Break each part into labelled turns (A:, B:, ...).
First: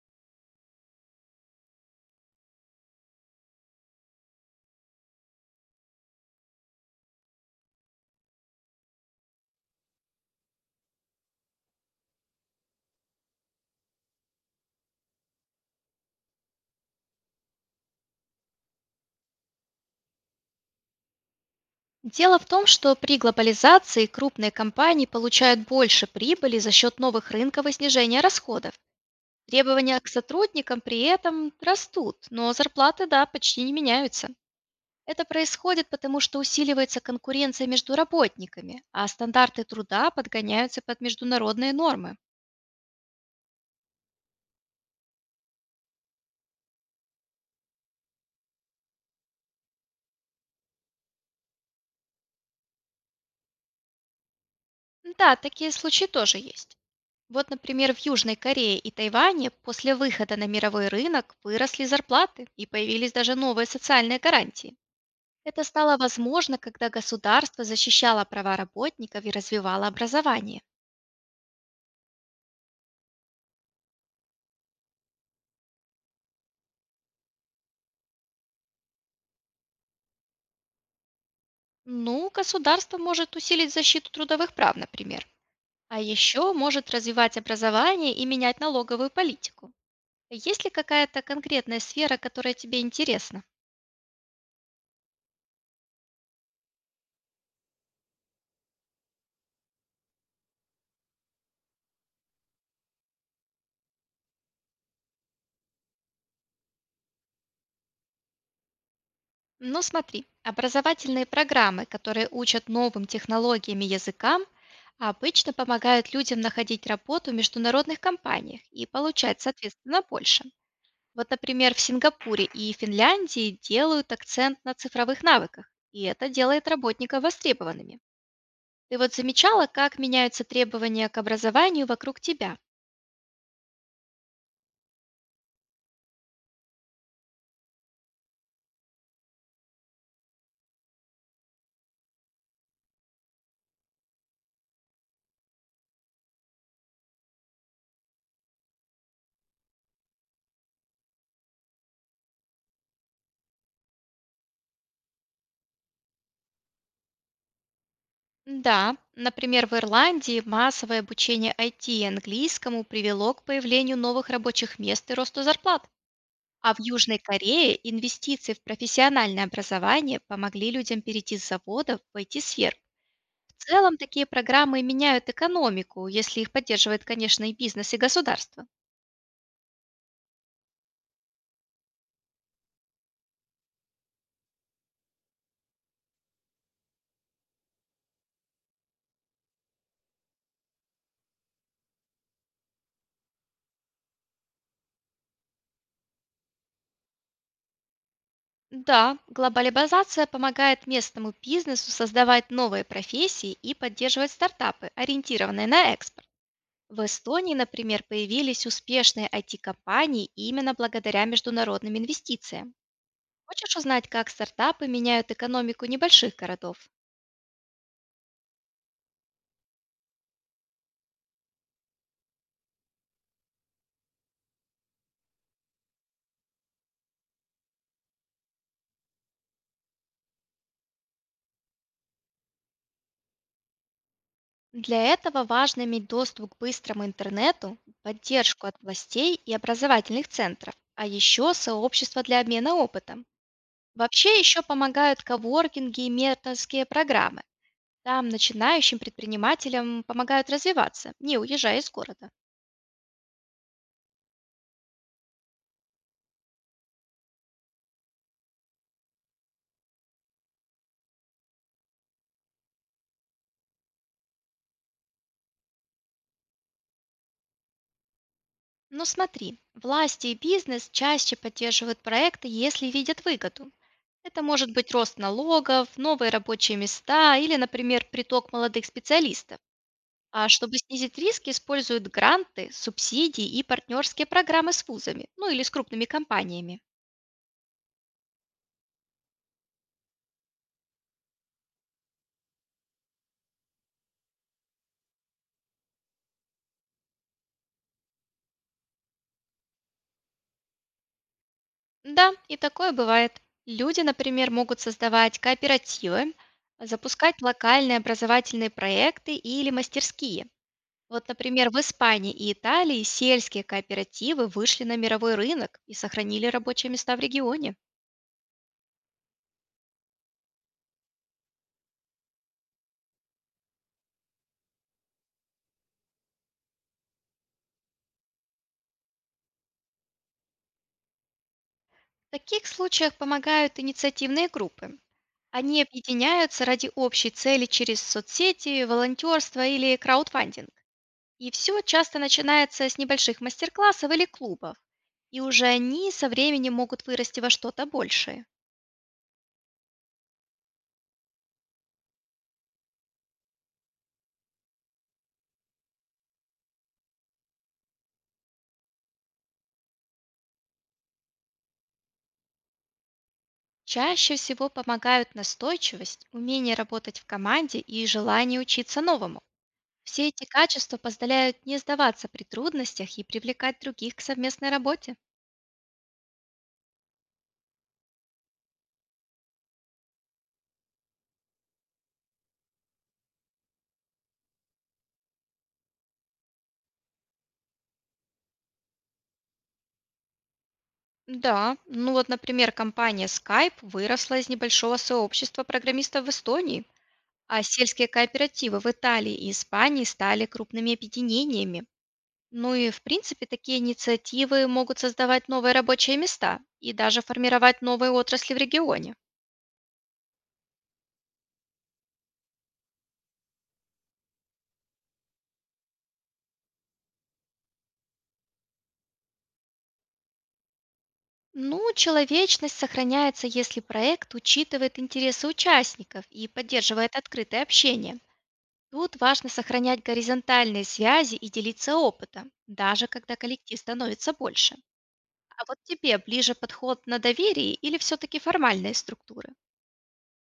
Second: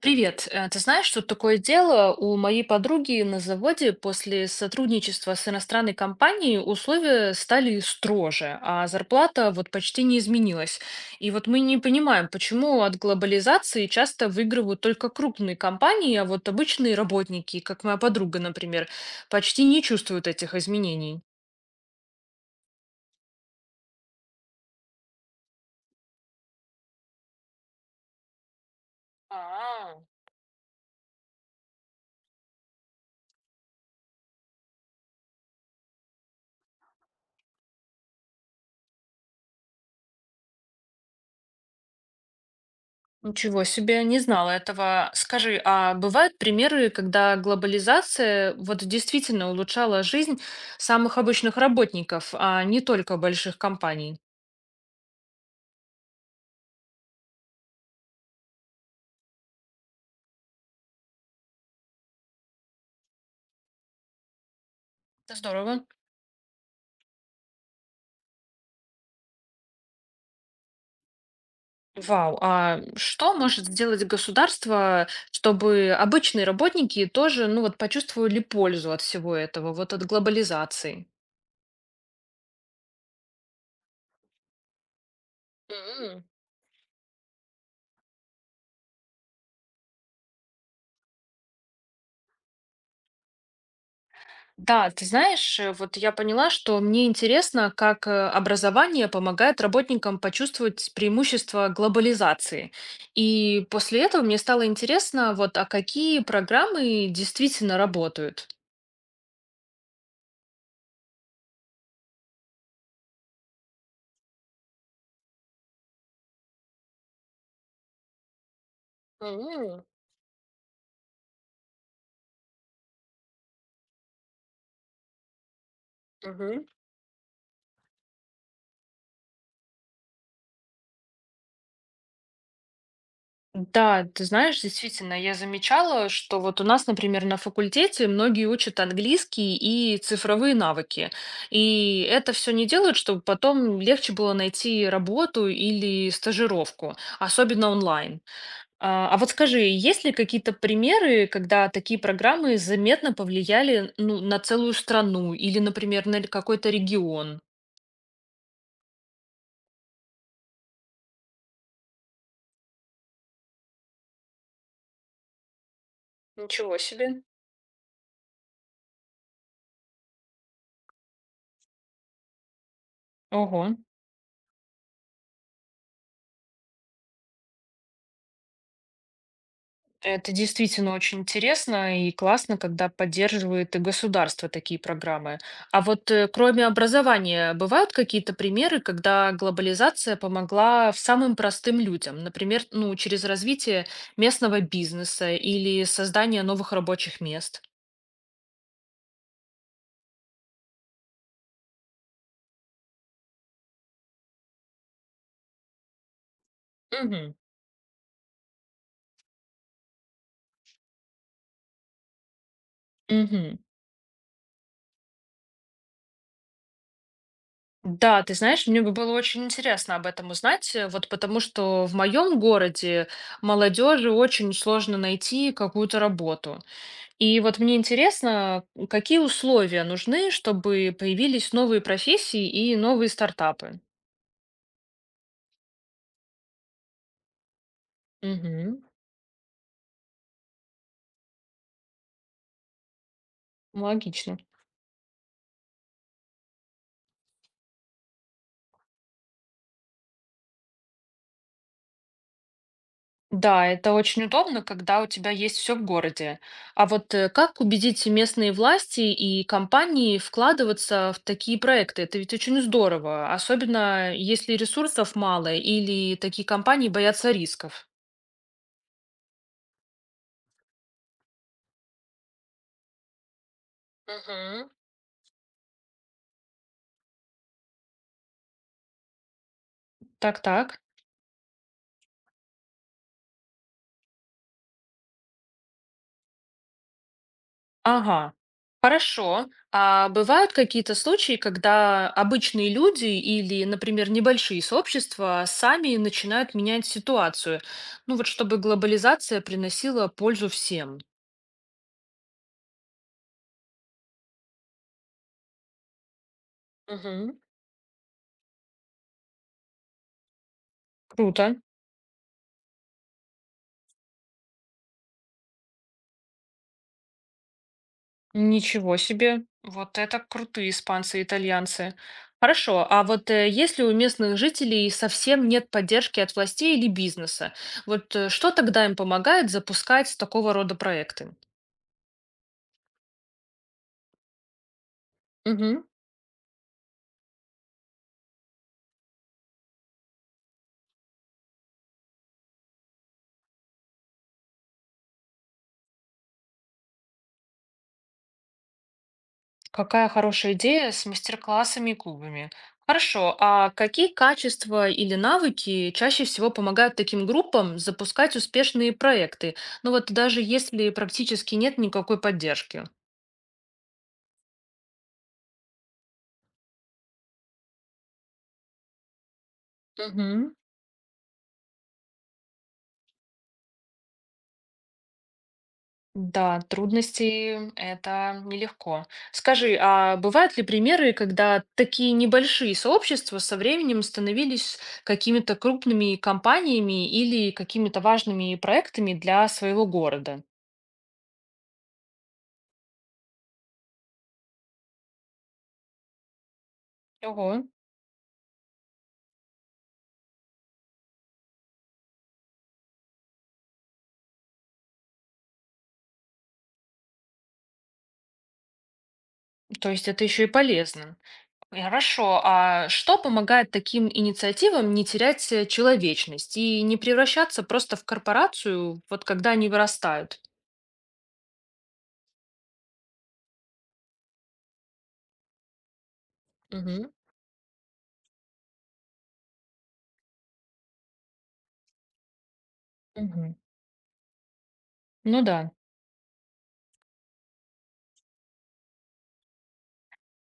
A: Привет. Ты знаешь, что такое дело, у моей подруги на заводе после сотрудничества с иностранной компанией условия стали строже, а зарплата вот почти не изменилась. И вот мы не понимаем, почему от глобализации часто выигрывают только крупные компании, а вот обычные работники, как моя подруга, например, почти не чувствуют этих изменений.
B: Дело в том, что при глобализации крупные компании получают больше прибыли за счет новых рынков и снижения расходов.
A: А.
B: Требования к сотрудникам при этом растут, но зарплаты, да, почти не меняются. Это происходит потому, что усиливается конкуренция между работниками, а стандарты труда подгоняются под международные нормы.
A: Ничего себе, не знала этого. Скажи, а бывают примеры, когда глобализация вот действительно улучшала жизнь самых обычных работников, а не только больших компаний?
B: Да, такие случаи тоже есть. Вот, например, в Южной Корее и Тайване после выхода на мировой рынок выросли зарплаты и появились даже новые социальные гарантии.
A: Это
B: Это
A: здорово.
B: стало возможно, когда государство защищало права работников и развивало образование.
A: Вау. А что может сделать государство, чтобы обычные работники тоже, ну вот, почувствовали пользу от всего этого, вот от глобализации?
B: Ну, государство может усилить защиту трудовых прав, например. А
A: М.
B: еще может развивать образование и менять налоговую политику. Есть ли какая-то конкретная сфера, которая тебе интересна?
A: Да, ты знаешь, вот я поняла, что мне интересно, как образование помогает работникам почувствовать преимущество глобализации. И после этого мне стало интересно, вот, а какие программы действительно работают.
B: Ну смотри, образовательные программы, которые учат новым технологиям и языкам, обычно помогают людям находить работу в международных компаниях и получать,
A: М,
B: соответственно, больше. Вот, например, в Сингапуре и Финляндии делают акцент на цифровых навыках, и это
A: мгм.
B: делает работников востребованными. Ты вот замечала, как меняются требования к образованию вокруг тебя?
A: Да, ты знаешь, действительно, я замечала, что вот у нас, например, на факультете многие учат английский и цифровые навыки. И это все не делают, чтобы потом легче было найти работу или стажировку, особенно онлайн. А вот скажи, есть ли какие-то примеры, когда такие программы заметно повлияли, ну, на целую страну или, например, на какой-то регион?
B: Да, например, в Ирландии массовое обучение IT и английскому привело к появлению новых рабочих мест и росту зарплат. А
A: Ничего
B: в Южной
A: себе.
B: Корее инвестиции в профессиональное образование помогли людям перейти с заводов в IT-сферу. В
A: Ого.
B: целом такие программы меняют экономику, если их поддерживает, конечно, и бизнес, и государство.
A: Это действительно очень интересно и классно, когда поддерживает и государство такие программы. А вот кроме образования, бывают какие-то примеры, когда глобализация помогла самым простым людям, например, ну, через развитие местного бизнеса или создание новых рабочих мест?
B: Да, глобализация помогает местному бизнесу создавать новые профессии и поддерживать стартапы, ориентированные на экспорт. В
A: Мгм.
B: Эстонии, например, появились успешные IT-компании именно благодаря международным инвестициям.
A: Мгм.
B: Хочешь узнать, как стартапы меняют экономику небольших городов?
A: Да, ты знаешь, мне бы было очень интересно об этом узнать, вот потому что в моем городе молодежи очень сложно найти какую-то работу. И вот мне интересно, какие условия нужны, чтобы появились новые профессии и новые стартапы?
B: Для этого важно иметь доступ к быстрому интернету, поддержку от
A: Мгм.
B: властей и образовательных центров, а еще сообщество для обмена опытом.
A: Логично.
B: Вообще еще помогают коворкинги и менторские программы. Там начинающим предпринимателям помогают развиваться, не уезжая из города.
A: Да, это очень удобно, когда у тебя есть все в городе. А вот как убедить местные власти и компании вкладываться в такие проекты? Это ведь очень здорово, особенно если ресурсов мало или такие компании боятся рисков.
B: Но смотри, власти и бизнес чаще поддерживают проекты, если видят выгоду. Это
A: Мгм.
B: может быть рост налогов, новые рабочие места или, например, приток молодых специалистов. А чтобы
A: Так-так.
B: снизить риски, используют гранты, субсидии и партнерские программы с вузами, ну или с крупными компаниями.
A: Ага, хорошо. А бывают какие-то случаи, когда обычные люди или, например, небольшие сообщества сами начинают менять ситуацию? Ну вот чтобы глобализация приносила пользу всем.
B: Да, и такое бывает. Люди, например, могут создавать кооперативы,
A: Угу.
B: запускать локальные образовательные проекты или мастерские. Вот,
A: Круто.
B: например, в Испании и Италии сельские кооперативы вышли на мировой рынок и сохранили рабочие места в регионе.
A: Ничего себе. Вот это крутые испанцы и итальянцы. Хорошо, а вот если у местных жителей совсем нет поддержки от властей или бизнеса, вот что тогда им помогает запускать такого рода проекты?
B: В таких случаях помогают инициативные группы. Они объединяются ради общей цели через соцсети, волонтерство или краудфандинг. И все часто начинается с небольших мастер-классов или клубов. И уже они со временем могут вырасти во что-то большее.
A: Какая хорошая идея с мастер-классами и клубами. Хорошо, а какие качества или навыки чаще всего помогают таким группам запускать успешные проекты? Ну вот даже если практически нет никакой поддержки.
B: Чаще всего помогают настойчивость, умение работать в команде и желание учиться новому. Все эти
A: Мгм.
B: качества позволяют не сдаваться при трудностях и привлекать других к совместной работе.
A: Да, трудности это нелегко. Скажи, а бывают ли примеры, когда такие небольшие сообщества со временем становились какими-то крупными компаниями или какими-то важными проектами для своего города?
B: Да, ну вот, например, компания Skype выросла из небольшого сообщества программистов в Эстонии.
A: Ого.
B: А сельские кооперативы в Италии и Испании стали крупными объединениями. Ну и, в принципе, такие инициативы могут создавать новые рабочие места и даже формировать новые отрасли в регионе.
A: То есть это еще и полезно. И хорошо. А что помогает таким инициативам не терять человечность и не превращаться просто в корпорацию, вот когда они вырастают?
B: Ну, человечность сохраняется, если проект учитывает интересы участников и
A: Мгм.
B: поддерживает открытое общение. Тут важно сохранять горизонтальные связи и делиться опытом, даже когда
A: Мгм.
B: коллектив становится больше.
A: Ну
B: А
A: да.
B: вот тебе ближе подход на доверие или все-таки формальные структуры?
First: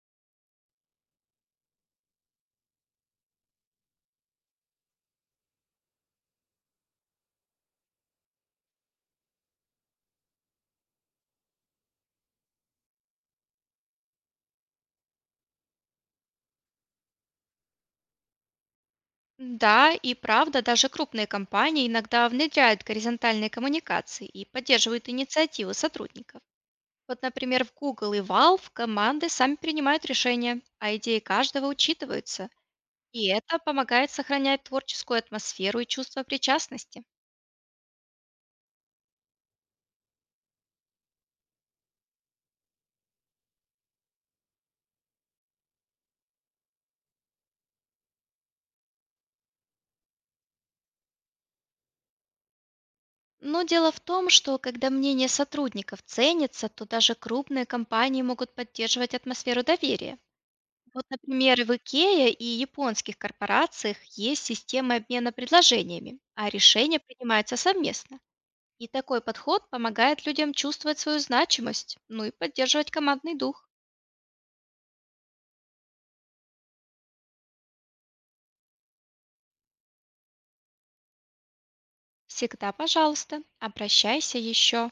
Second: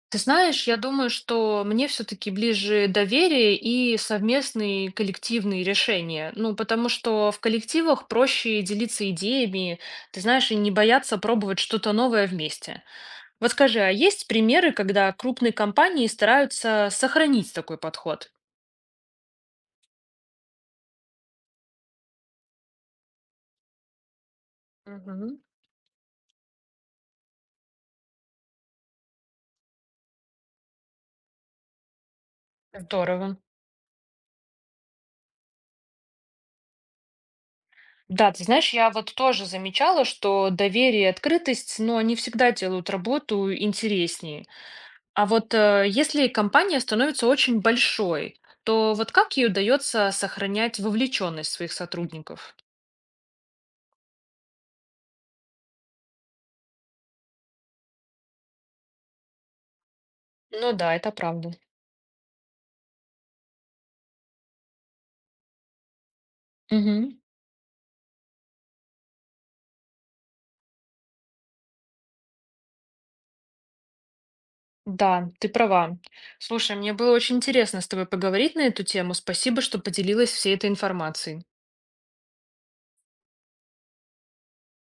A: Ты знаешь, я думаю, что мне все-таки ближе доверие и совместные коллективные решения. Ну, потому что в коллективах проще делиться идеями, ты знаешь, и не бояться пробовать что-то новое вместе. Вот скажи, а есть примеры, когда крупные компании стараются сохранить такой подход?
B: Да, и правда, даже крупные компании иногда внедряют горизонтальные коммуникации и поддерживают
A: Мгм.
B: инициативы сотрудников. Вот, например, в Google и Valve команды сами принимают решения, а идеи каждого учитываются. И
A: Здорово.
B: это помогает сохранять творческую атмосферу и чувство причастности.
A: Да, ты знаешь, я вот тоже замечала, что доверие и открытость, но они всегда делают работу интереснее. А вот если компания становится очень большой, то вот как ей удается сохранять вовлеченность своих сотрудников?
B: Но дело в том, что когда мнение сотрудников ценится, то даже крупные компании могут поддерживать атмосферу доверия.
A: Ну да,
B: Вот,
A: это правда.
B: например, в Икее и японских корпорациях есть система обмена предложениями, а решения
A: Мгм.
B: принимаются совместно. И такой подход помогает людям чувствовать свою значимость, ну и поддерживать командный дух.
A: Да, ты права. Слушай, мне было очень интересно с тобой поговорить на эту тему. Спасибо, что поделилась всей этой информацией.
B: Всегда, пожалуйста, обращайся еще.